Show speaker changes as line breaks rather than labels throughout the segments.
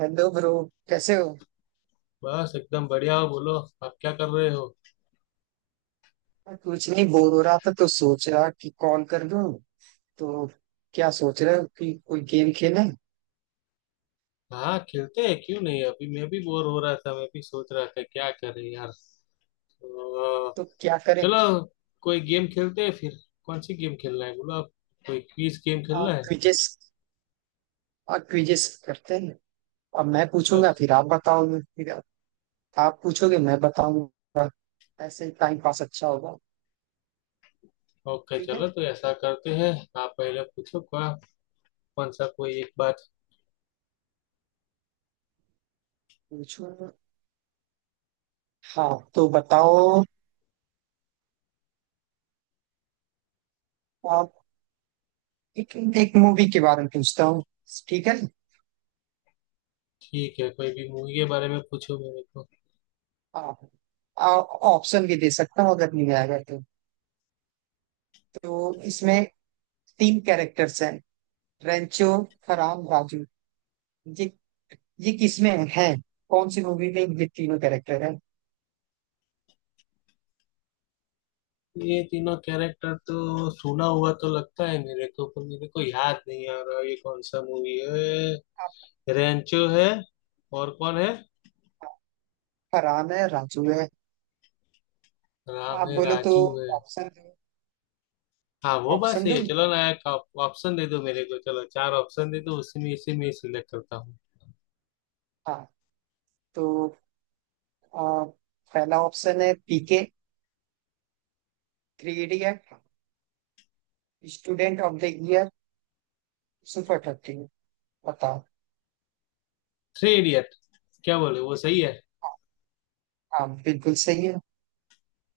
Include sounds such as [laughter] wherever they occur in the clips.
Hello bro. कैसे हो।
बस एकदम बढ़िया हो बोलो। आप क्या कर रहे हो?
कुछ नहीं, बोर हो रहा था तो सोचा कि कॉल कर लूं। तो क्या सोच रहे हो कि कोई गेम खेलें।
हाँ खेलते हैं क्यों नहीं। अभी मैं भी बोर हो रहा था, मैं भी सोच रहा था क्या करें यार। तो,
तो क्या करें।
चलो कोई गेम खेलते हैं फिर। कौन सी गेम खेलना है बोलो आप? कोई क्विज गेम खेलना
आप
है
क्विजेस, आप क्विजेस करते हैं। अब मैं पूछूंगा
बस।
फिर आप बताओगे, फिर आप पूछोगे मैं बताऊंगा। ऐसे ही टाइम पास अच्छा होगा।
ओके
ठीक है।
चलो तो ऐसा करते हैं। आप पहले पूछो क्या, कौन सा कोई एक बात।
पूछूंगा। हाँ तो बताओ। आप एक मूवी के बारे में पूछता हूँ। ठीक है।
ठीक है कोई भी मूवी के बारे में पूछो मेरे को।
हाँ। आ- ऑप्शन भी दे सकता हूँ अगर नहीं आएगा तो। तो इसमें तीन कैरेक्टर्स हैं। रेंचो, फरहान, राजू। ये ये किसमें है। कौन सी मूवी में ये तीनों कैरेक्टर है।
ये तीनों कैरेक्टर तो सुना हुआ तो लगता है मेरे को, पर मेरे को याद नहीं आ रहा ये कौन सा मूवी है। रेंचो है और कौन है?
फरहान है, राजू है।
राम
आप
है
बोलो तो
राजू है।
ऑप्शन,
हाँ वो बात
ऑप्शन
सही है।
दूं।
चलो ना एक ऑप्शन दे दो मेरे को, चलो चार ऑप्शन दे दो, उसी में इसी में सिलेक्ट करता हूँ।
हाँ तो आ, पहला ऑप्शन है PK, three idiot, student of the year, super thirty. बताओ।
Three idiot. क्या बोले वो सही है?
हाँ बिल्कुल सही है।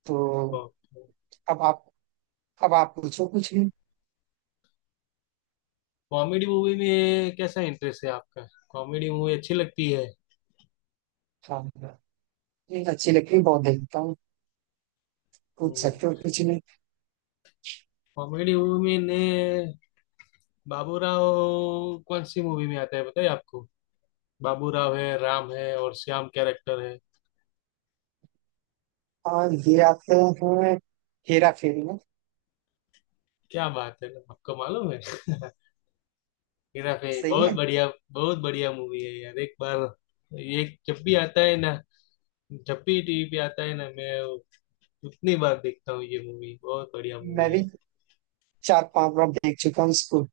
तो अब आप, अब आप पूछो कुछ भी।
कॉमेडी मूवी में कैसा इंटरेस्ट है आपका? कॉमेडी मूवी अच्छी लगती है?
हाँ ये अच्छी लगती है, बहुत देखता हूँ। पूछ सकते हो कुछ नहीं।
कॉमेडी मूवी में ने बाबूराव कौन सी मूवी में आता है बताइए आपको? बाबूराव है राम है और श्याम कैरेक्टर है।
हाँ ये आते हैं हेरा फेरी में।
क्या बात है आपको मालूम है। [laughs] हेरा फेरी
सही
बहुत
है।
बढ़िया। बहुत बढ़िया मूवी है यार। एक बार ये जब भी आता है ना, जब भी टीवी पे आता है ना, मैं उतनी बार देखता हूँ ये मूवी, बहुत बढ़िया
मैं
मूवी
भी
है।
4 5 बार देख चुका हूँ इसको।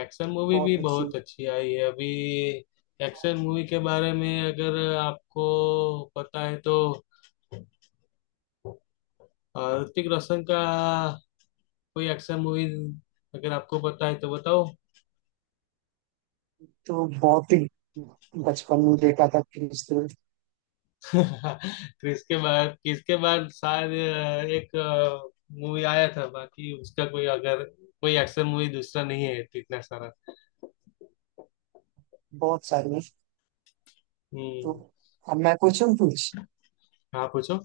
एक्शन मूवी भी
बहुत अच्छी।
बहुत अच्छी आई है अभी। एक्शन मूवी के बारे में अगर आपको पता है तो ऋतिक रोशन का कोई एक्शन मूवीज अगर आपको पता है तो बताओ।
तो बहुत ही बचपन में देखा था फिर इसको।
[laughs] किसके बाद शायद एक मूवी आया था, बाकी उसका कोई अगर कोई एक्शन मूवी दूसरा नहीं है तो इतना सारा।
बहुत सारी है। तो
हम्म,
अब मैं पूछूं कुछ।
हाँ पूछो।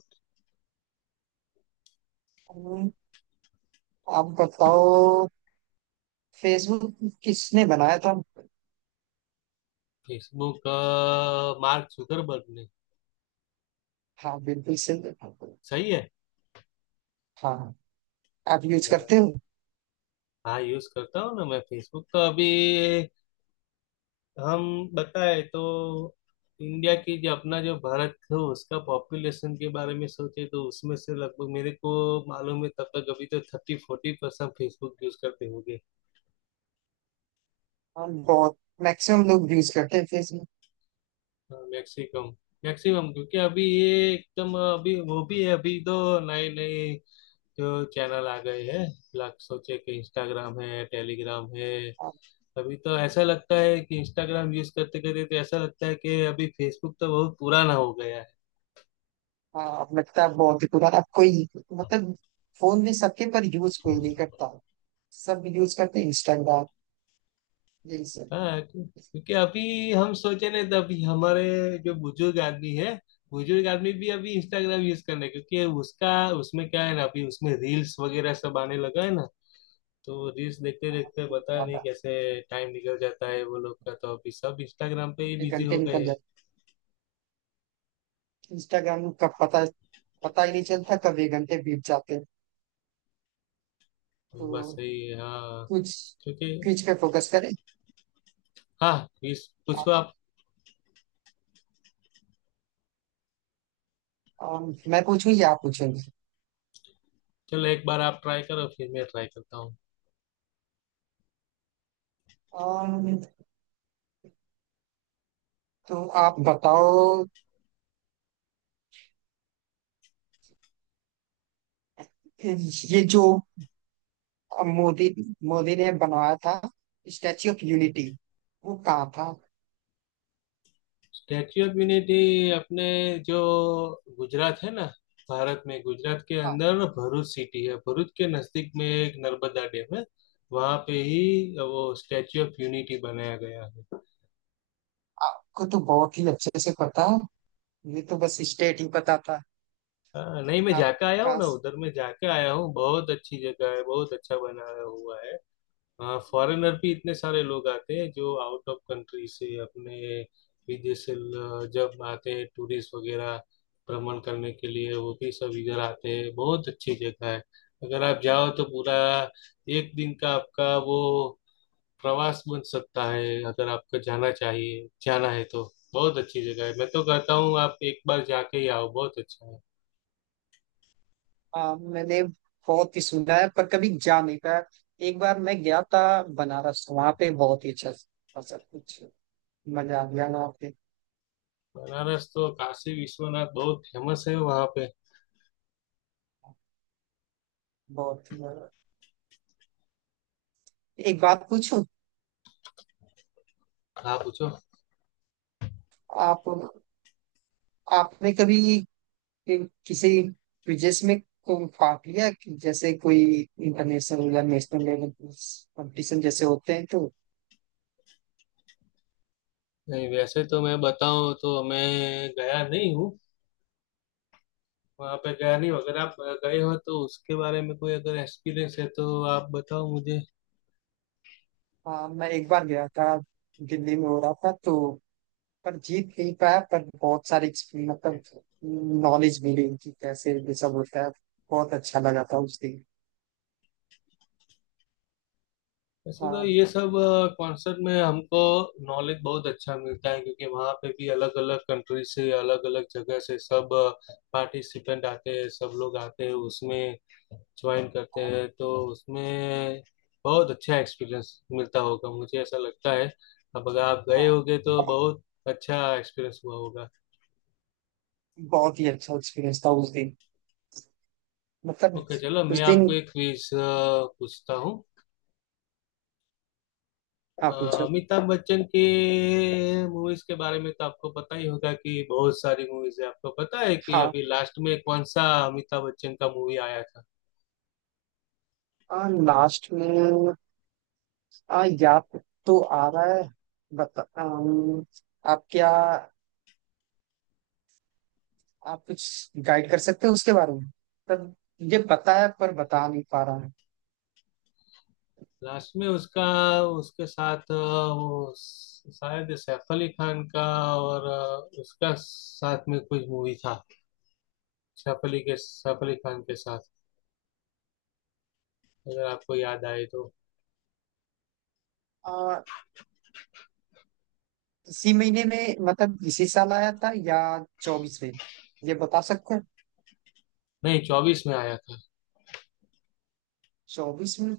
हम्म, आप बताओ। फेसबुक किसने बनाया था।
फेसबुक मार्क जुकरबर्ग ने।
हाँ बिल्कुल सही।
सही है
हाँ आप यूज करते हो।
हाँ। यूज करता हूँ ना मैं फेसबुक तो, अभी हम बताए तो इंडिया की जो अपना जो भारत है उसका पॉपुलेशन के बारे में सोचे तो उसमें से लगभग, मेरे को मालूम है तब तक, अभी तो 30-40% फेसबुक यूज करते होंगे।
हाँ बहुत, मैक्सिमम लोग यूज करते हैं फेसबुक।
मैक्सिमम। मैक्सिमम क्योंकि अभी ये एकदम, अभी वो भी है, अभी तो नए नए जो चैनल आ गए हैं, लाख सोचे कि इंस्टाग्राम है टेलीग्राम है, अभी तो ऐसा लगता है कि इंस्टाग्राम यूज करते करते तो ऐसा लगता है कि अभी फेसबुक तो बहुत पुराना हो गया है।
हाँ अब लगता है बहुत ही पुराना, अब कोई, मतलब फोन भी सबके पर यूज कोई नहीं करता। सब यूज करते हैं इंस्टाग्राम, यही सब।
हाँ क्योंकि अभी हम सोचे नहीं तो अभी हमारे जो बुजुर्ग आदमी है, बुजुर्ग आदमी भी अभी इंस्टाग्राम यूज करना है क्योंकि उसका, उसमें क्या है ना, अभी उसमें रील्स वगैरह सब आने लगा है ना, तो रील्स देखते देखते पता नहीं
ज्यादा
कैसे टाइम निकल जाता है वो लोग का, तो अभी सब इंस्टाग्राम पे ही
इतने
बिजी
घंटे
हो
निकल
गए हैं।
जाते, इंस्टाग्राम का पता, पता ही नहीं चलता कब ये घंटे बीत जाते हैं।
तो बस
तो
सही है हाँ।
कुछ
क्योंकि
क्विज पे फोकस करें।
हाँ इस पूछो
आप,
आप।
मैं पूछूं या आप पूछेंगे।
चलो एक बार आप ट्राई करो फिर मैं ट्राई करता हूँ।
अम, तो आप बताओ। ये जो मोदी, मोदी ने बनाया था स्टैच्यू ऑफ यूनिटी, वो कहाँ था।
स्टैच्यू ऑफ यूनिटी अपने जो गुजरात है ना, भारत में गुजरात के अंदर ना भरूच सिटी है, भरूच के नजदीक में एक नर्मदा डैम है, वहां पे ही वो स्टैच्यू ऑफ यूनिटी बनाया गया है।
आपको तो बहुत ही अच्छे से पता है। ये तो बस स्टेट ही पता था।
हाँ, नहीं मैं जाके आया हूँ
आपका।
ना उधर, मैं जाके आया हूँ, बहुत अच्छी जगह है, बहुत अच्छा बनाया हुआ है। हाँ फॉरेनर भी इतने सारे लोग आते हैं, जो आउट ऑफ कंट्री से अपने विदेश से जब आते हैं टूरिस्ट वगैरह भ्रमण करने के लिए, वो भी सब इधर आते हैं, बहुत अच्छी जगह है। अगर आप जाओ तो पूरा एक दिन का आपका वो प्रवास बन सकता है, अगर आपको जाना चाहिए जाना है तो, बहुत अच्छी जगह है, मैं तो कहता हूँ आप एक बार जाके ही आओ, बहुत अच्छा है।
मैंने बहुत ही सुना है पर कभी जा नहीं पाया। एक बार मैं गया था बनारस, वहां पे बहुत ही अच्छा था सब कुछ। मजा आ गया वहाँ पे।
बनारस तो काशी विश्वनाथ बहुत फेमस है वहाँ पे।
बहुत ही मजा। एक बात पूछूं।
आप पूछो।
आप, आपने कभी किसी क्विजेस में भाग लिया कि जैसे कोई इंटरनेशनल या नेशनल लेवल कंपटीशन जैसे होते हैं तो।
नहीं वैसे तो मैं बताऊं तो मैं गया नहीं हूँ, वहाँ पे गया नहीं हूं। अगर आप गए हो तो उसके बारे में कोई अगर एक्सपीरियंस है तो आप बताओ मुझे।
हाँ मैं एक बार गया था, दिल्ली में हो रहा था तो, पर जीत नहीं पाया पर बहुत सारी मतलब नॉलेज मिली उनकी कैसे ये सब होता है। बहुत अच्छा लगा था उस दिन।
वैसे तो ये
हाँ।
सब कॉन्सर्ट में हमको नॉलेज बहुत अच्छा मिलता है, क्योंकि वहाँ पे भी अलग अलग कंट्री से अलग अलग जगह से सब पार्टिसिपेंट आते हैं, सब लोग आते हैं उसमें ज्वाइन करते
हाँ।
हैं, तो उसमें बहुत अच्छा एक्सपीरियंस मिलता होगा मुझे ऐसा लगता है। अब अगर आप गए
हाँ।
होगे तो
बहुत,
बहुत अच्छा एक्सपीरियंस हुआ होगा।
बहुत ही अच्छा एक्सपीरियंस था उस दिन, मतलब
ओके चलो मैं
उस दिन।
आपको एक क्विज पूछता हूँ।
हाँ
अ,
पूछो।
अमिताभ बच्चन के मूवीज के बारे में तो आपको पता ही होगा कि बहुत सारी मूवीज है, आपको पता है कि
हाँ।
अभी लास्ट में कौन सा अमिताभ बच्चन का मूवी आया था?
हाँ लास्ट में, हाँ याद तो आ रहा है। बता, आप क्या, आप कुछ गाइड कर सकते हो उसके बारे में, मतलब ये पता है पर बता नहीं पा रहा हूँ।
लास्ट में उसका, उसके साथ वो शायद सैफ अली खान का, और उसका साथ में कुछ मूवी था, सैफ अली के सैफ अली खान के साथ, अगर आपको याद आए तो।
आ, इसी महीने में, मतलब इसी साल आया था या 24 में, ये बता सकते हैं।
नहीं 24 में आया था।
24 में।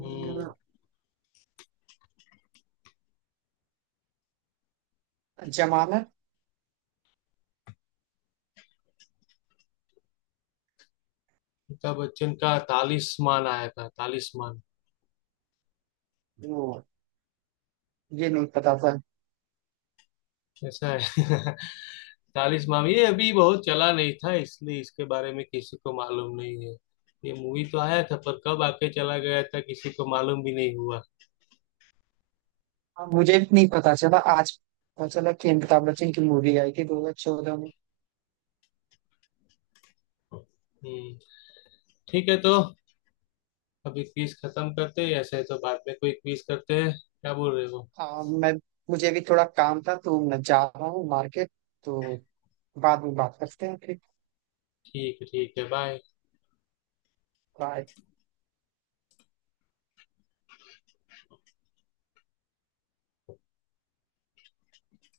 हम्म।
जमानत।
अमिताभ बच्चन का तालिस्मान आया था, तालिस्मान।
वो, ये नहीं पता था।
कैसा है। [laughs] तालिस्मान ये अभी बहुत चला नहीं था, इसलिए इसके बारे में किसी को मालूम नहीं है, ये मूवी तो आया था पर कब आके चला गया था किसी को मालूम भी नहीं हुआ।
हाँ, मुझे भी नहीं पता चला। आज पता चला कि अमिताभ बच्चन की मूवी आई थी 2014।
हम्म। ठीक है तो अभी क्विज खत्म करते हैं, ऐसे तो बाद में कोई क्विज करते हैं, क्या बोल रहे हो?
हाँ मैं, मुझे भी थोड़ा काम था तो मैं जा रहा हूँ मार्केट। तो बाद में बात करते हैं फिर।
ठीक है बाय।
बाय।